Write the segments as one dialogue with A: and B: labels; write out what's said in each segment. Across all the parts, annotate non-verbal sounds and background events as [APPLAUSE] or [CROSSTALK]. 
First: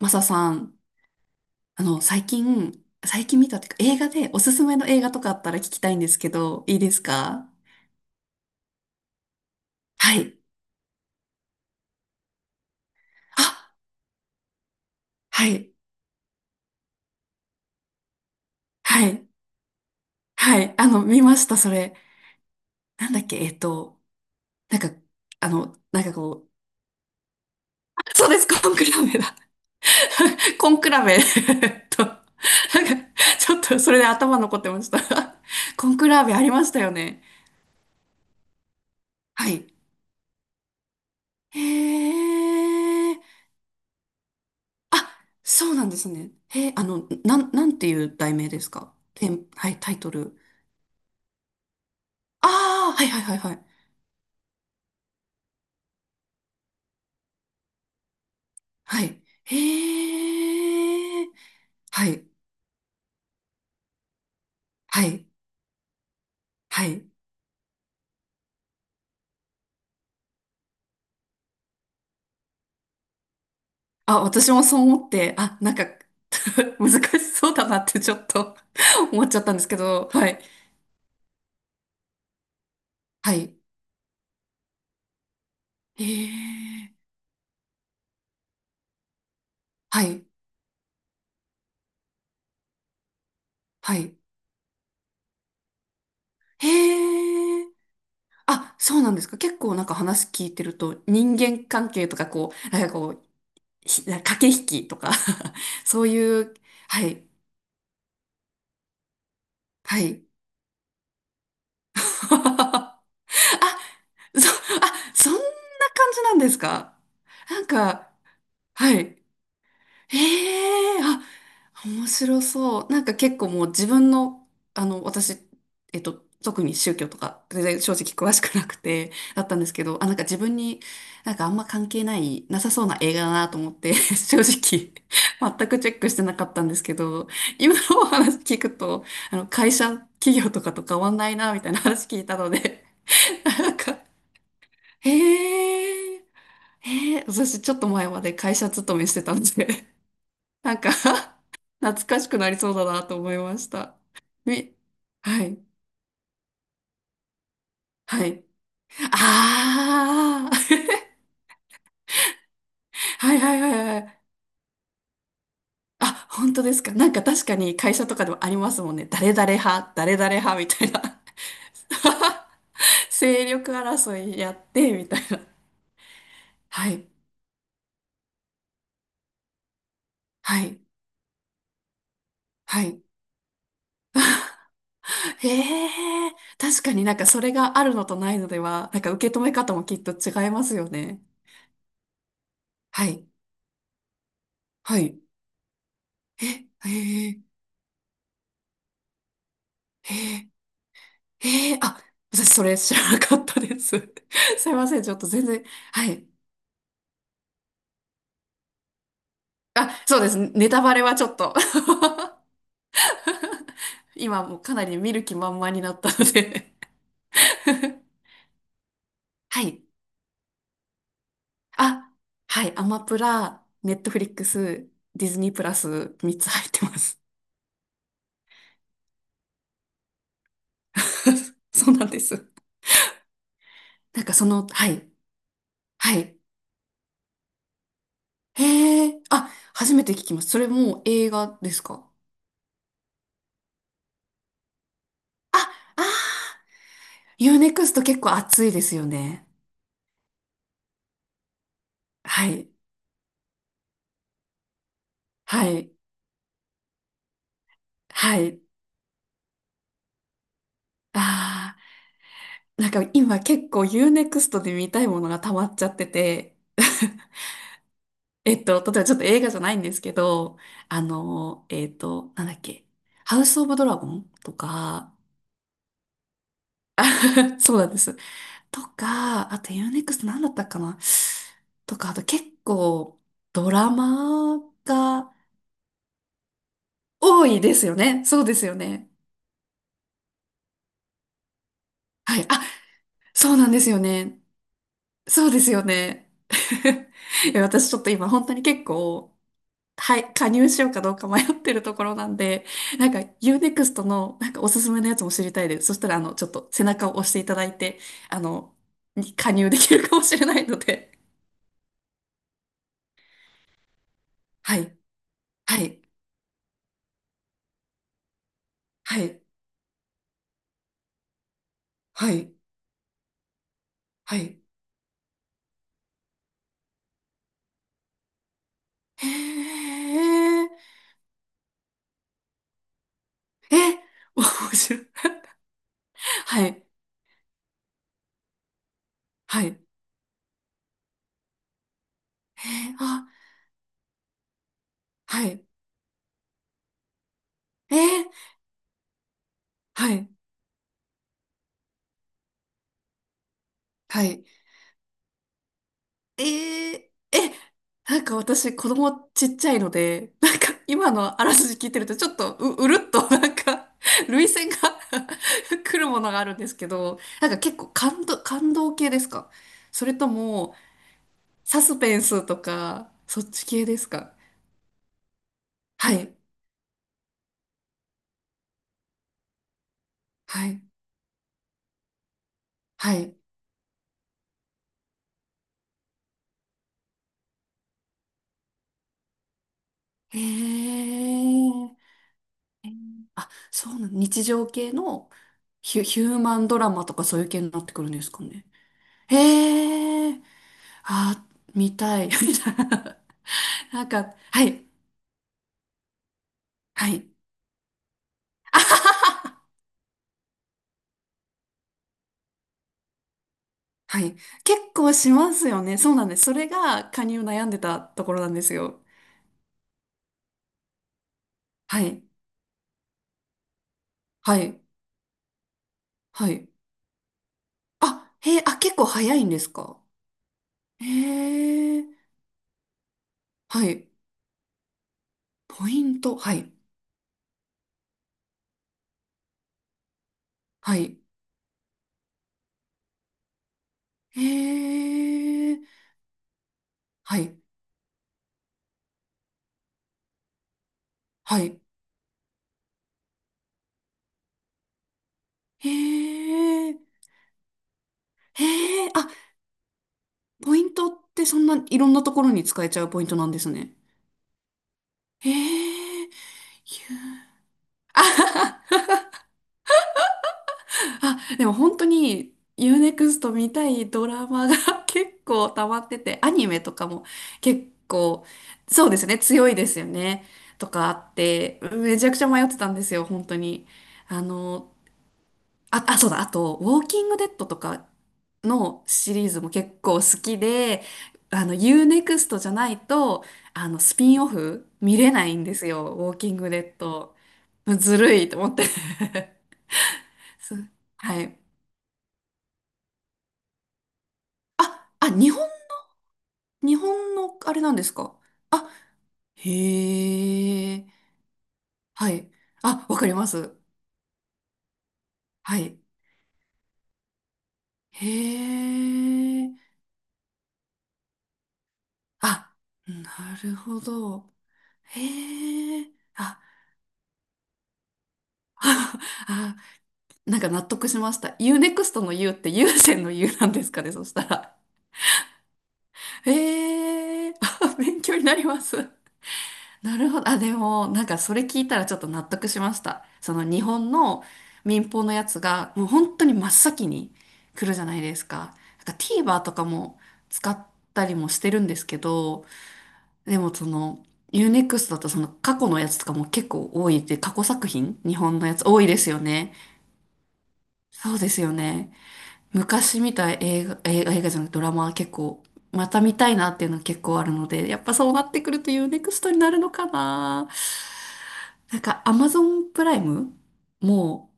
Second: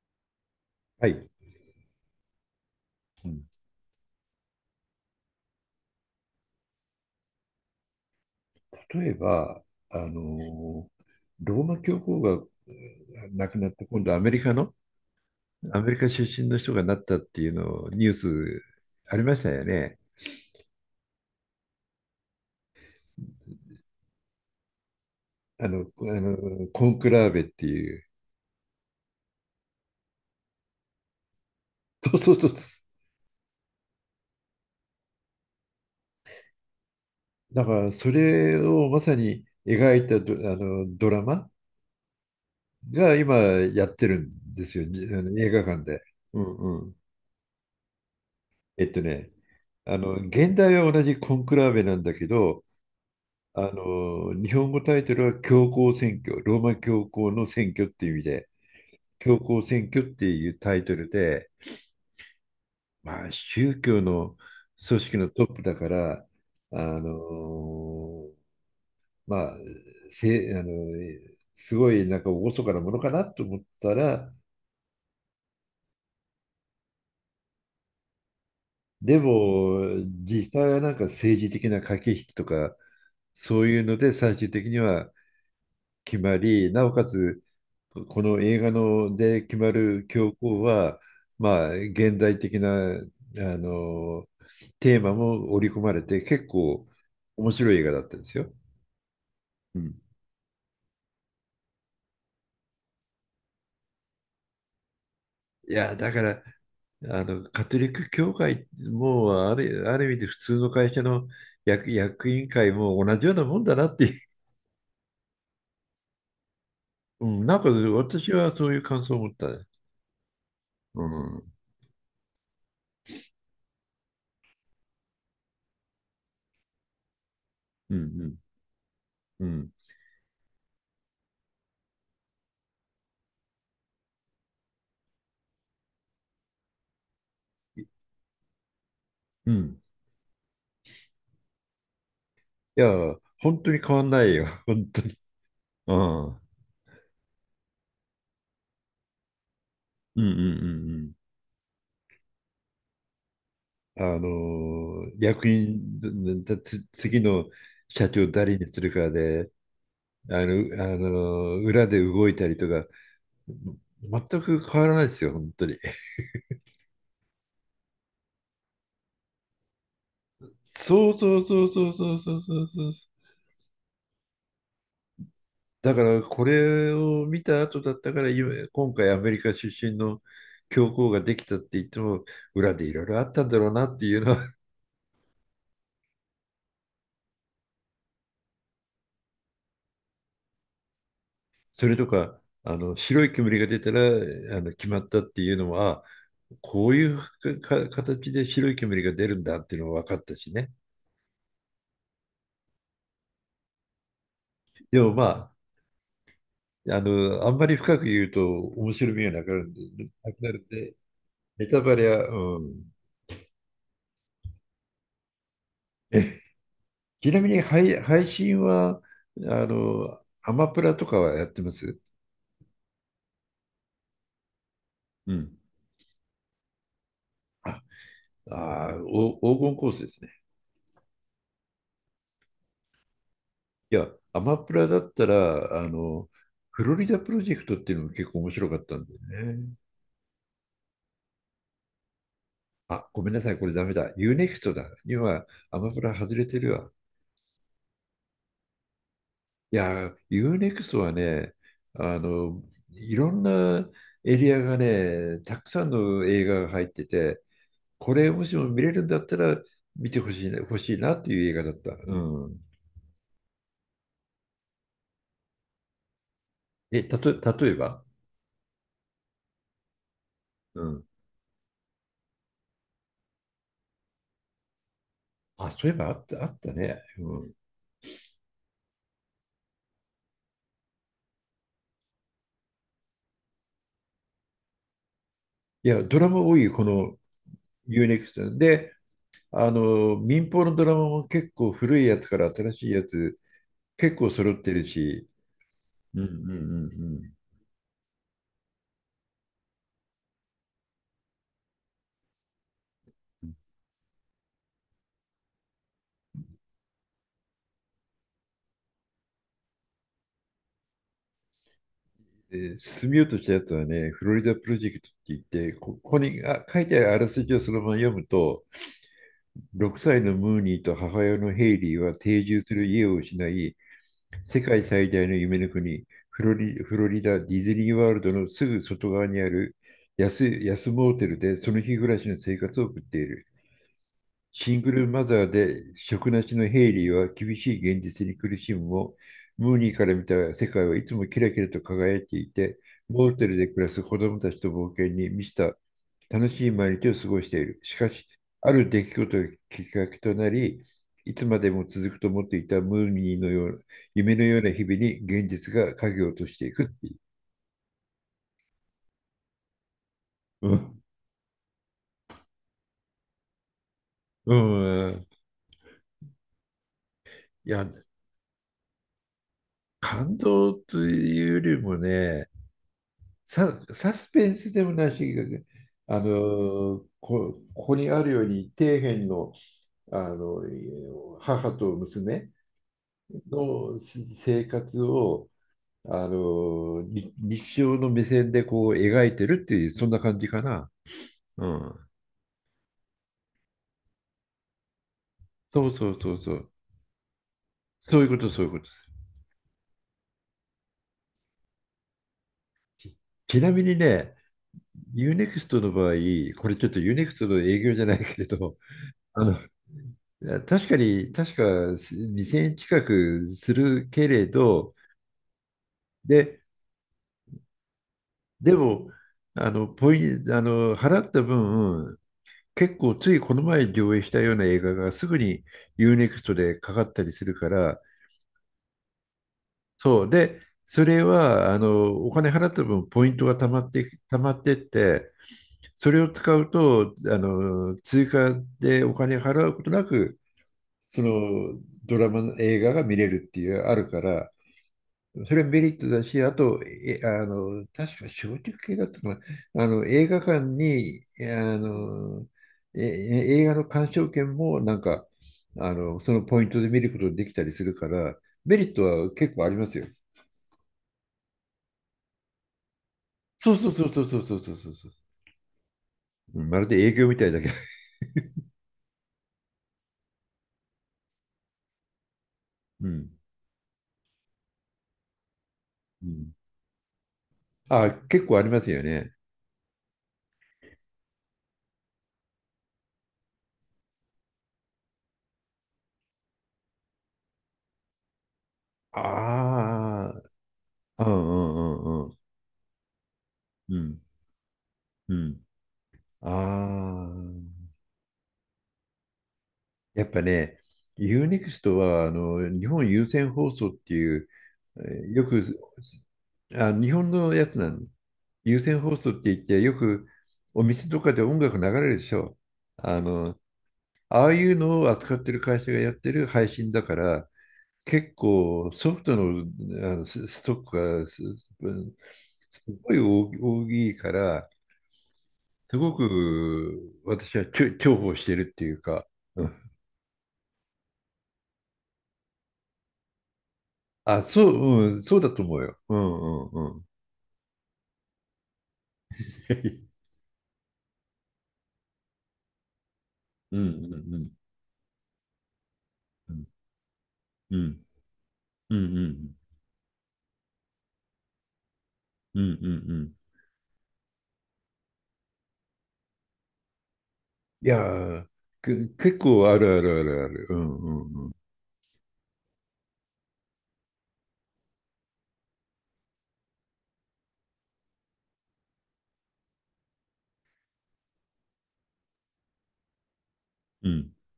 A: マサさん、
B: はい。
A: 最近、最
B: う
A: 近
B: ん
A: 見たっていうか、映画で、おすすめの映画とかあったら聞きたいんですけど、いいですか？
B: 例えば、あ
A: はい。
B: の、ローマ教皇が亡くなっ
A: あ、
B: て、今度アメリカの、
A: はい。
B: アメリカ出身の人がなったっていうのをニュース
A: は
B: あり
A: い。
B: ましたよね。
A: はい。見ました、それ。なんだっけ、えっと、なんか、あの、
B: あ
A: なんかこう、
B: のコンクラーベってい
A: [LAUGHS] あ、
B: う。
A: そうです、コンクラベだ。[LAUGHS] コンクラベ。 [LAUGHS] えっと、な
B: そ
A: ん
B: う
A: か、
B: そうそうそう。
A: ちょっと、それで頭残ってました。[LAUGHS] コンクラベありましたよね。
B: だからそれをまさに
A: はい。
B: 描いたあのドラマ
A: へ
B: が
A: ー。
B: 今やってるんですよ、
A: あ、
B: あの映画
A: そう
B: 館
A: なんで
B: で。
A: すね。
B: うん
A: へえ、
B: うん。
A: なんていう題名です
B: えっ
A: か？
B: と
A: テ
B: ね、
A: ン、はい、タ
B: あ
A: イト
B: の
A: ル。
B: 現代は同じコンクラーベなんだけ
A: あ
B: ど、
A: あ、はいはいはいは
B: あ
A: い。
B: の、日本語タイトルは教皇選挙、ローマ教皇の選挙っていう意味で、
A: はい。
B: 教皇選挙っていうタイトル
A: へえ。
B: で、
A: はい、
B: まあ、宗教の組
A: は
B: 織
A: い、
B: のトップだから、あ
A: はい。
B: の、まあ、せ、あの、すごいなんか厳かなものかなと思った
A: あ、
B: ら、
A: 私もそう思って、あ、なんか、 [LAUGHS] 難しそうだなってちょっと、 [LAUGHS]
B: で
A: 思っちゃったんですけ
B: も、
A: ど、はい、
B: 実際はなんか政治的な駆け引きとか、
A: はい。
B: そういうので最終的には
A: へ
B: 決まり、なお
A: え、
B: かつこの映画ので決ま
A: は
B: る
A: い、
B: 教皇は、まあ、現代的なあ
A: はい。
B: のテーマも織り込まれて結構面
A: へえ。
B: 白い映画だったんですよ。
A: あ、そうなんですか。結構
B: う
A: なんか
B: ん、
A: 話聞いてると、人間関係とかこう、なんかこう、駆け引きとか、
B: い
A: [LAUGHS]
B: や
A: そう
B: だか
A: い
B: ら
A: う、はい、
B: カトリック教会もある、あ
A: は
B: る意味
A: い。
B: で普通の会社の
A: [LAUGHS]
B: 役員会
A: あ、
B: も同じようなもんだなっていう、
A: そ、あ、そんな感じなんですか？
B: [LAUGHS] うん、な
A: な
B: ん
A: ん
B: か
A: か、
B: 私はそういう
A: は
B: 感想を
A: い。
B: 持ったね。
A: ええ、
B: う
A: あ、
B: ん、うん、
A: 面白そう。なんか結構もう自分の、あの、私、えっと、特に宗教とか、全然正
B: う
A: 直詳
B: ん、
A: しくなくて、だ
B: う
A: ったんで
B: ん。
A: すけど、あ、なんか自分に、なんかあんま関係ない、なさそうな映画だなと思って、[LAUGHS] 正直、全くチェックしてなかったんですけど、今のお話聞くと、
B: う
A: 会
B: ん
A: 社、企業とかと変わんないな、みたいな、 [LAUGHS] 話聞いたの
B: い
A: で、
B: や、本当
A: なん
B: に変
A: か、
B: わんないよ、本当に。
A: へ
B: う
A: え、
B: ん、うん、
A: へえ、私ちょっと前まで会社勤めしてたんで、
B: うん、うん。う
A: なんか
B: ん
A: [LAUGHS] 懐かしくなりそうだなと思いました。
B: あ
A: み、
B: の、
A: は
B: 役
A: い、
B: 員、だだつ次の社
A: は
B: 長
A: い。
B: 誰にするかで、あ
A: ああ。
B: の、
A: [LAUGHS]
B: 裏で動いたりとか、
A: はいはいはいはい。
B: 全く変わらないですよ、本当に。
A: あ、本当ですか。なんか確かに会社とかでもありますもんね。誰々派、誰々派みたい
B: そう
A: な。
B: そうそうそうそうそうそうそう。
A: [LAUGHS] 勢力争いやってみたいな。
B: だからこ
A: は
B: れ
A: い、
B: を見た後だったから、今回アメリカ出身の
A: はい、
B: 教皇ができたって言っても、裏
A: は
B: でいろ
A: い。
B: いろあったんだろうなっていうのは、
A: へえ、確かになんかそれがあるのとないのでは、なんか受け止め方もきっと違いますよね。
B: [LAUGHS] それとか、あの
A: は
B: 白
A: い、
B: い煙が出たらあの決ま
A: は
B: った
A: い。
B: っていうのも、
A: え、
B: こ
A: へ
B: ういう
A: え、
B: 形で白い煙が出るんだっていうのも分
A: へ
B: かった
A: え。
B: しね。
A: ええ、あ、私それ知らなかったです。[LAUGHS] すいませ
B: で
A: ん、ち
B: も
A: ょっと全
B: ま
A: 然。はい。
B: あ、あの、あんまり深く言うと面白みがなくなるん
A: あ、
B: で、
A: そうで
B: な
A: す。
B: くなるん
A: ネタバ
B: で、
A: レはちょっと。
B: ネタバレは、うん。
A: [LAUGHS] 今もうかなり見る気満々になったの
B: え、
A: で。
B: ちなみに配
A: [LAUGHS]
B: 信は、
A: は
B: あ
A: い。
B: の、アマプラとかはやってます
A: あ、はい。アマプラ、ネットフリックス、ディ
B: う
A: ズニー
B: ん。
A: プラス3つ入ってます。
B: あ、あー、お、黄金コースですね。
A: [LAUGHS] そうなんです。
B: いや、
A: なんか
B: ア
A: そ
B: マ
A: の、
B: プラ
A: は
B: だ
A: い。
B: ったら、あ
A: は
B: の、
A: い。
B: フロリダプロジェクトっていうのも結構面白かったん
A: へ
B: だよ
A: え、あ、
B: ね。
A: 初めて聞きます。それもう映画ですか？
B: あ、ごめんなさい、これダメだ。ユーネクストだ。今、
A: あ、
B: アマプ
A: あ
B: ラ外れ
A: ー、
B: てるわ。
A: ユーネクスト結構熱いですよね。
B: いや、UNEXT はね、あ
A: は
B: の、
A: い。
B: いろんなエリアがね、たく
A: は
B: さん
A: い。
B: の映画が入ってて、これ
A: は
B: もし
A: い。
B: も見れるんだったら見てほしいな、っていう映画だっ
A: あ
B: た。うん。
A: あ、なんか今結構 u ネクストで見たいものが溜まっちゃってて、
B: え、たと、
A: [LAUGHS]
B: 例えば、
A: えっと、例えばちょっと映画じゃないんですけど、
B: う
A: あ
B: ん。
A: の、えっと、なんだっけ、ハウス・オブ・ドラゴンとか、
B: あ、そういえばあった、あったね。うん。
A: [LAUGHS] そうなんです。とか、あと u ネクストなんだったかな、とか、あと結構ドラマが
B: いや、ドラマ多いよ、この
A: 多いですよね。そうで
B: UNEXT。
A: すよ
B: で、
A: ね。
B: あの、民放のドラマも結構古いやつか
A: はい。
B: ら
A: あ、
B: 新しいやつ、
A: そうなんですよ
B: 結構
A: ね。
B: 揃ってるし、
A: そうですよ
B: うんう
A: ね。
B: んうん
A: [LAUGHS] いや私ちょっと今本当に結構、はい、加入しようかどうか迷ってるところなんで、[LAUGHS] なんか UNEXT のなんかおすすめのやつも知りたいです。そしたら、ちょっと背中を押していただいて、あの、に加入できるかもしれないので。
B: 進みようとしたやつはね、フロリダプ
A: は
B: ロジェ
A: い、
B: クトって言って、
A: は
B: こ
A: い、
B: こに書いてあるあらすじをそのまま読むと、
A: はい、
B: 6歳のムーニーと母親のヘイリーは
A: は
B: 定
A: い、
B: 住する家を失い、
A: はい。
B: 世界最大の夢の国、フロリダディズニーワールドのすぐ外側
A: へ
B: にある
A: え、
B: 安モーテルでその日暮らしの生活を送っている。
A: え、面
B: シング
A: 白
B: ル
A: い。
B: マザーで職な
A: [LAUGHS]
B: し
A: は
B: の
A: い、
B: ヘイリーは厳しい現実に苦しむも、
A: はい、
B: ムー
A: へ
B: ニーから見た世界はいつもキラキラと輝いていて、
A: え、あ、
B: モーテルで暮らす子供たちと冒険に
A: は
B: 満ち
A: い、
B: た楽しい毎日を過ごしている。し
A: え
B: か
A: ー、
B: し、ある出来事がきっか
A: は
B: け
A: い、
B: となり、いつまでも続くと思っていたムーニーのような
A: は
B: 夢の
A: い。
B: ような日々に現実が影を落
A: え
B: としていくって
A: ー、
B: い
A: え、なんか私子供ちっちゃいので、[LAUGHS] なん
B: う。
A: か
B: うん、
A: 今のあらすじ聞いてると、ちょっとうるっと、 [LAUGHS] なんか涙
B: う
A: 腺が、 [LAUGHS]
B: ん、
A: 来るものがあるんですけど、なんか
B: い
A: 結
B: や、
A: 構感動、感動系ですか？それと
B: 感動
A: も
B: というより
A: サ
B: も
A: スペンス
B: ね、
A: とか、そっち系です
B: サス
A: か？
B: ペンスでもないし、
A: はい、
B: ここにあるように底辺の、
A: はい、
B: 母と娘
A: はい。
B: の生活を、あのーに日常の目線でこう描いてるっていうそんな感
A: へ
B: じかな。う
A: え。
B: ん、
A: あ、そうなの、日常系の
B: そうそう
A: ヒ
B: そ
A: ュー
B: うそ
A: マ
B: う。
A: ンドラマとかそういう系になってくるん
B: そう
A: で
B: いう
A: す
B: こ
A: か
B: とそう
A: ね。
B: いうことです。
A: へえ。あ、見たい。[LAUGHS] みたい
B: ち
A: な。
B: ちなみに
A: なん
B: ね、
A: か、はい。
B: ユーネクストの場合、これちょっと
A: は
B: ユーネ
A: い。
B: クストの営業じゃないけれど、
A: [LAUGHS]
B: あのいや確かに、確かす2000円近くする
A: は
B: け
A: い。
B: れ
A: 結
B: ど、
A: 構しますよね。そうなんです。そ
B: で、
A: れが加入悩んでたところなんで
B: で
A: すよ。
B: も、あの、ポイン、あの、払った
A: は
B: 分、
A: い。
B: 結構ついこの前上映したよう
A: は
B: な映
A: い。
B: 画がすぐに
A: は
B: U-NEXT
A: い。
B: でかかったりするから、
A: あ、へえ、あ、結構早いんですか？
B: そう。で、そ
A: へ
B: れは、あ
A: え。
B: の、お金払った分、ポイントが溜ま
A: は
B: っ
A: い。
B: て、溜まってって、
A: ポイ
B: それ
A: ン
B: を
A: ト。
B: 使
A: は
B: う
A: い。
B: と、あの、追加でお金払うことなく、
A: はい。
B: そのドラマの映画が見れるっていう、あるか
A: へ
B: ら、それメリッ
A: え。
B: トだし、あと、え、
A: は
B: あ
A: い。
B: の、確か小食系だったかな。あの、映画館に、
A: は
B: あ
A: い。
B: の、え、映画の鑑賞券もなんか、あの、そ
A: へ
B: のポイントで見る
A: え。
B: ことができたりするから、
A: へ
B: メリット
A: え。あ、
B: は結構ありますよ。
A: ポイントってそんないろんなところに使えちゃうポイントなんです
B: そうそう
A: ね。
B: そうそうそうそうそうそうそう。
A: へえ。
B: うんまるで営業みたいだけど。
A: あ、でも本当に u
B: う
A: ネ
B: ん。
A: クスト見たいドラマが [LAUGHS] 結構溜まって
B: う
A: て、ア
B: ん。
A: ニメとかも結
B: あ、
A: 構、
B: 結構ありますよ
A: そうです
B: ね。
A: ね、強いですよね。とかあって、めちゃくちゃ迷ってたんですよ、本当に。あの、あ、あ、そうだ、あと、ウォーキングデッドとかのシリーズも結構好
B: あ
A: きで、
B: あ、うんうん
A: u
B: う
A: ネ
B: んう
A: ク
B: ん。
A: ストじゃないと、
B: う
A: ス
B: ん。
A: ピンオフ見れ
B: う
A: ない
B: ん。
A: んですよ、ウォーキングデッ
B: あ
A: ド。
B: あ。
A: ずるいと思って。
B: やっぱ
A: [LAUGHS] そ
B: ね、
A: う、は
B: u n
A: い。
B: ク x トは日本有線放送っていう、え
A: あ、あ、
B: ーよ
A: 日
B: く
A: 本、日
B: 日本
A: 本
B: の
A: の
B: や
A: あ
B: つ
A: れ
B: な
A: なん
B: ん
A: で
B: です。
A: すか？
B: 有線放送って言って、よくお
A: へ
B: 店と
A: え。
B: かで音楽流れるで
A: は
B: し
A: い。
B: ょ。
A: あ、わ
B: あ
A: かりま
B: の、
A: す。
B: ああいうのを扱ってる
A: は
B: 会社が
A: い。
B: やってる配信だから、
A: へ
B: 結構ソフトの、
A: え。
B: あのストックが
A: あ、
B: すごい
A: なる
B: 大
A: ほ
B: きいか
A: ど。
B: ら、す
A: へ
B: ご
A: え。あ、
B: く私は重宝してるっ
A: [LAUGHS]
B: ていうか。
A: あ、なんか納得しました。U-NEXT の U って優先の U なんですかね、そし
B: あ、
A: た
B: そう、
A: ら。
B: うん、そうだと思うよ。うんうんうん。
A: へえ。あ、勉強になります。な
B: [LAUGHS]
A: るほど。あ、でも、なんかそれ聞いたらちょっと納得しました。その
B: うん
A: 日
B: う
A: 本
B: んう
A: の
B: ん
A: 民放のやつが、もう本当
B: う
A: に
B: ん
A: 真っ先に
B: う
A: 来る
B: ん
A: じゃないですか。
B: うんう
A: なんか
B: ん
A: TVer とかも使ったりもしてるんですけ
B: う
A: ど、
B: んうんうん
A: でもその、ユーネクス t だとその過去のやつとかも結構多いって、過去
B: い
A: 作
B: や
A: 品日
B: ー、
A: 本のやつ多いです
B: 結
A: よ
B: 構
A: ね。
B: あるあるあるある。うんう
A: そう
B: んう
A: で
B: ん。
A: すよね。昔見た映画、映画、映画じゃなくてドラマは結構、また見たいなっていうのは結構あるので、やっぱそうなってくると u ネクストになるのかな。なんか Amazon プライム
B: うん
A: も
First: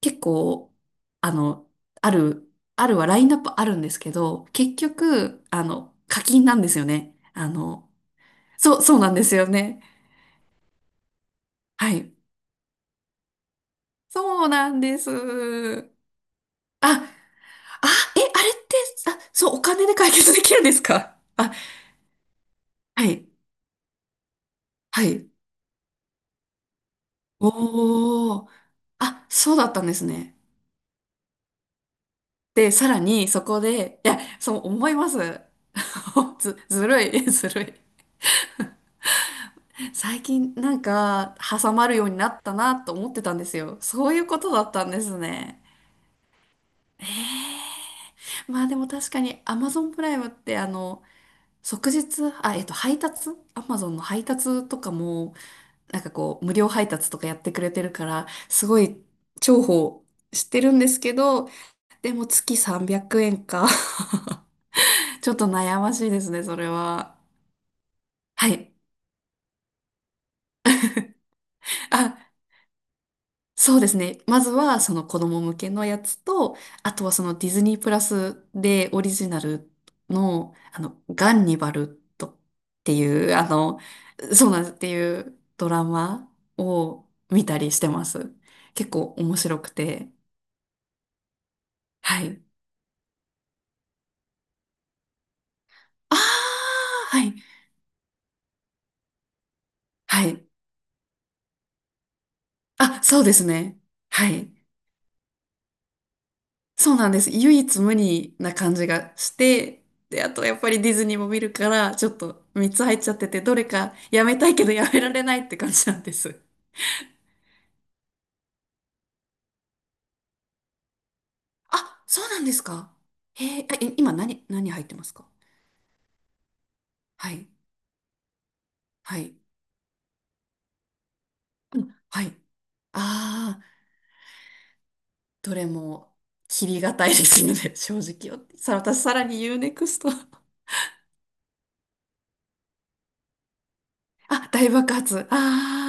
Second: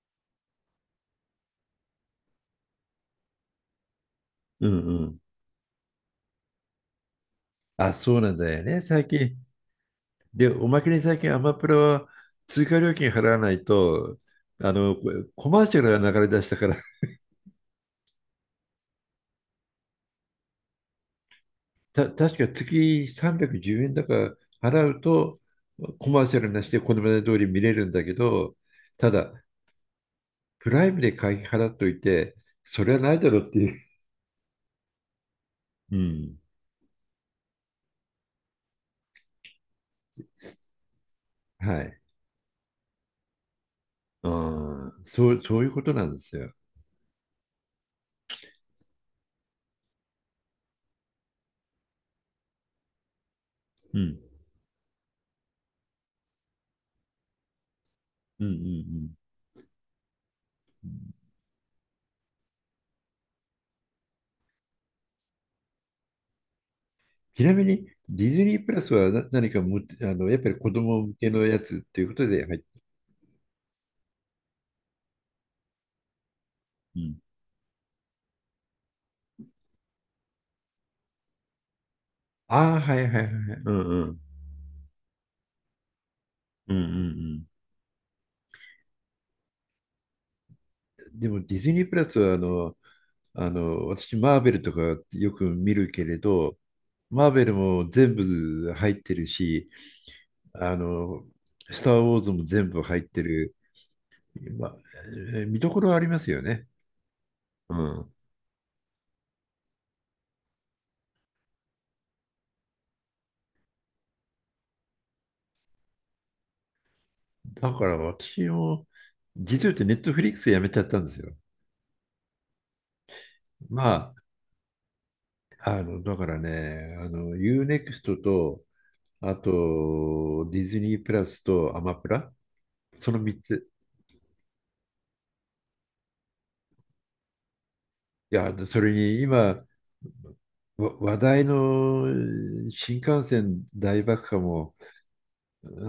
A: 結構、あの、ある、あるはラインナップあるんですけど、
B: うん
A: 結
B: うん。
A: 局、課金なんですよね。
B: あ、そうなんだよ
A: そ
B: ね、
A: う、そう
B: 最
A: なんです
B: 近。
A: よね。
B: で、おまけに最近アマプラ
A: は
B: は
A: い。
B: 追加料金払わないと、
A: そうな
B: あ
A: ん
B: の、
A: で
B: コマーシ
A: す。
B: ャルが流れ出したから、
A: あ、あ、え、あれって、あ、そう、お金で解決できるんですか？あ、
B: 確か
A: は
B: 月
A: い。
B: 310円だから払う
A: はい。
B: と、コマーシャルなしでこのまで通り見れるんだけ
A: おー。
B: ど、た
A: あ、
B: だ、
A: そうだったんですね。
B: プライムで会費払っといて、
A: で、
B: そ
A: さ
B: れ
A: ら
B: はないだ
A: に
B: ろ
A: そ
B: うって
A: こ
B: いう。
A: で、いや、そう思います。
B: うん。
A: [LAUGHS] ずるい、[LAUGHS] ずるい。最近なんか
B: は
A: 挟まる
B: い。
A: ようになったなと思ってたんですよ。そういうことだったん
B: あ
A: で
B: あ、
A: す
B: そう、そ
A: ね。
B: ういうことなんですよ。
A: えー。まあでも確かに Amazon プライムって即日、あ、えっと、配達？ Amazon
B: う
A: の
B: ん。
A: 配達とかも、なんかこう、無料配達とかやってくれてるから、
B: うんうんう
A: すごい
B: ん。
A: 重宝してるんですけど、でも月300円か。 [LAUGHS] ちょっと悩ましいですね、それは。
B: ちなみに、ディズ
A: は
B: ニープ
A: い。
B: ラスは何かも、あの、やっぱり子供向けのやつっていうこ
A: あ、
B: とで入って、
A: そうですね。まずはその子供向けのやつと、あ
B: う
A: とは
B: ん。
A: そのディズニープラスでオリジナルの、ガンニバルとっ
B: ああ、
A: て
B: はいはいはいは
A: いう、
B: い。うんうん。
A: そうなんですっていうドラマ
B: うんう
A: を
B: ん
A: 見たりしてます。結構面白くて。
B: でもディズニープラス
A: は
B: はあ
A: い。
B: の、あの、私、マーベルとかよく見るけ
A: あ
B: れど、
A: あ、は
B: マー
A: い。
B: ベルも全部入ってるし、
A: はい。
B: あの、スター・ウォーズも全部入
A: あ、
B: っ
A: そ
B: て
A: うです
B: る、
A: ね。はい。
B: ま見どころはありますよね。
A: そうなんです。唯
B: う
A: 一無
B: ん。
A: 二な感じがして、で、あとやっぱりディズニーも見るから、ちょっと3つ入っちゃってて、どれかやめたいけどやめられないって感じなんです。
B: だから私も、実を言ってネットフリックスやめちゃったんですよ。
A: あ、そうなんですか？へえ、
B: ま
A: 今
B: あ、
A: 何、何入ってますか？
B: あの、だからね、あ
A: は
B: の、
A: い、
B: u ネクストと、
A: は
B: あ
A: い、
B: と、ディズニープラスと
A: う
B: ア
A: ん、
B: マプ
A: はい。
B: ラ、その3
A: ああ、
B: つ。
A: どれも切りがたいですので、[LAUGHS] 正
B: い
A: 直よ。
B: や、
A: さ、
B: それ
A: 私さ
B: に
A: らに u
B: 今、
A: ネクスト。 [LAUGHS]
B: 話題の新幹線大爆破
A: あ、大
B: も、
A: 爆発。あ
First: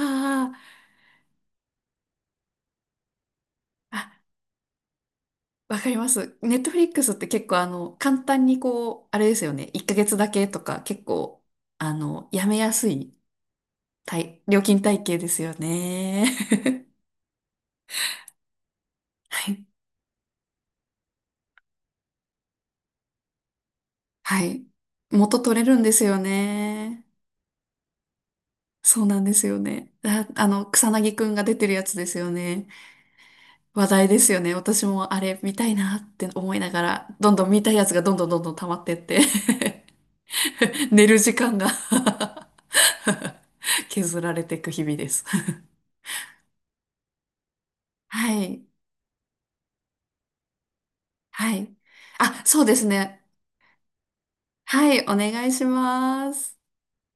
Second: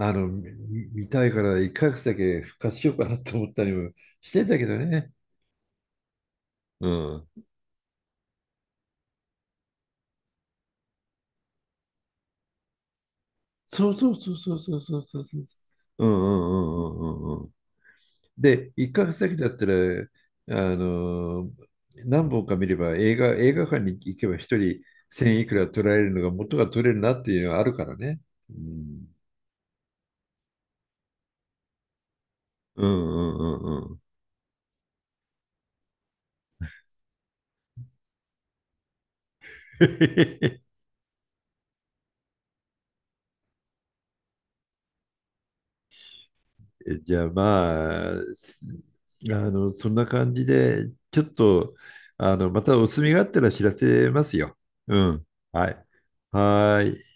B: あの、見たいから一ヶ月だけ復活しようかなと思ったりも
A: あ、
B: してんだけどね。
A: わかります。ネットフ
B: う
A: リックスっ
B: ん。
A: て結構あの、簡単にこう、あれですよね。1ヶ月だけとか結構、やめやすい
B: そうそうそうそう
A: 料
B: そう
A: 金
B: そう
A: 体系
B: そう
A: で
B: そ
A: す
B: う。
A: よ
B: うんう
A: ね。
B: んうんうんうんうん。で、一ヶ月だ
A: [LAUGHS]
B: けだ
A: は
B: っ
A: い。
B: たら、あの、何本か見れば映画館に行けば
A: は
B: 一
A: い。
B: 人1000
A: 元
B: いく
A: 取れ
B: ら
A: るん
B: 取
A: で
B: られ
A: す
B: る
A: よ
B: のが元が取れる
A: ね。
B: なっていうのはあるからね。う
A: そ
B: ん。
A: うなんですよね。あ、あの、草薙くんが出てるやつですよね。
B: うんうんうんう
A: 話
B: ん。
A: 題ですよね。私もあれ見たいなって思いながら、どんどん見たいやつがどんどんどんどん溜まってって、
B: [LAUGHS]
A: [LAUGHS] 寝る時間が [LAUGHS] 削られていく日々です。
B: じゃあまあ、
A: はい。
B: あの、そんな感じで、ちょっ
A: は
B: と、
A: い。
B: あ
A: あ、
B: の、ま
A: そうで
B: たお
A: す
B: 墨があ
A: ね。
B: ったら知らせますよ。
A: は
B: う
A: い、お
B: ん。
A: 願いし
B: はい。
A: ます。
B: はーい。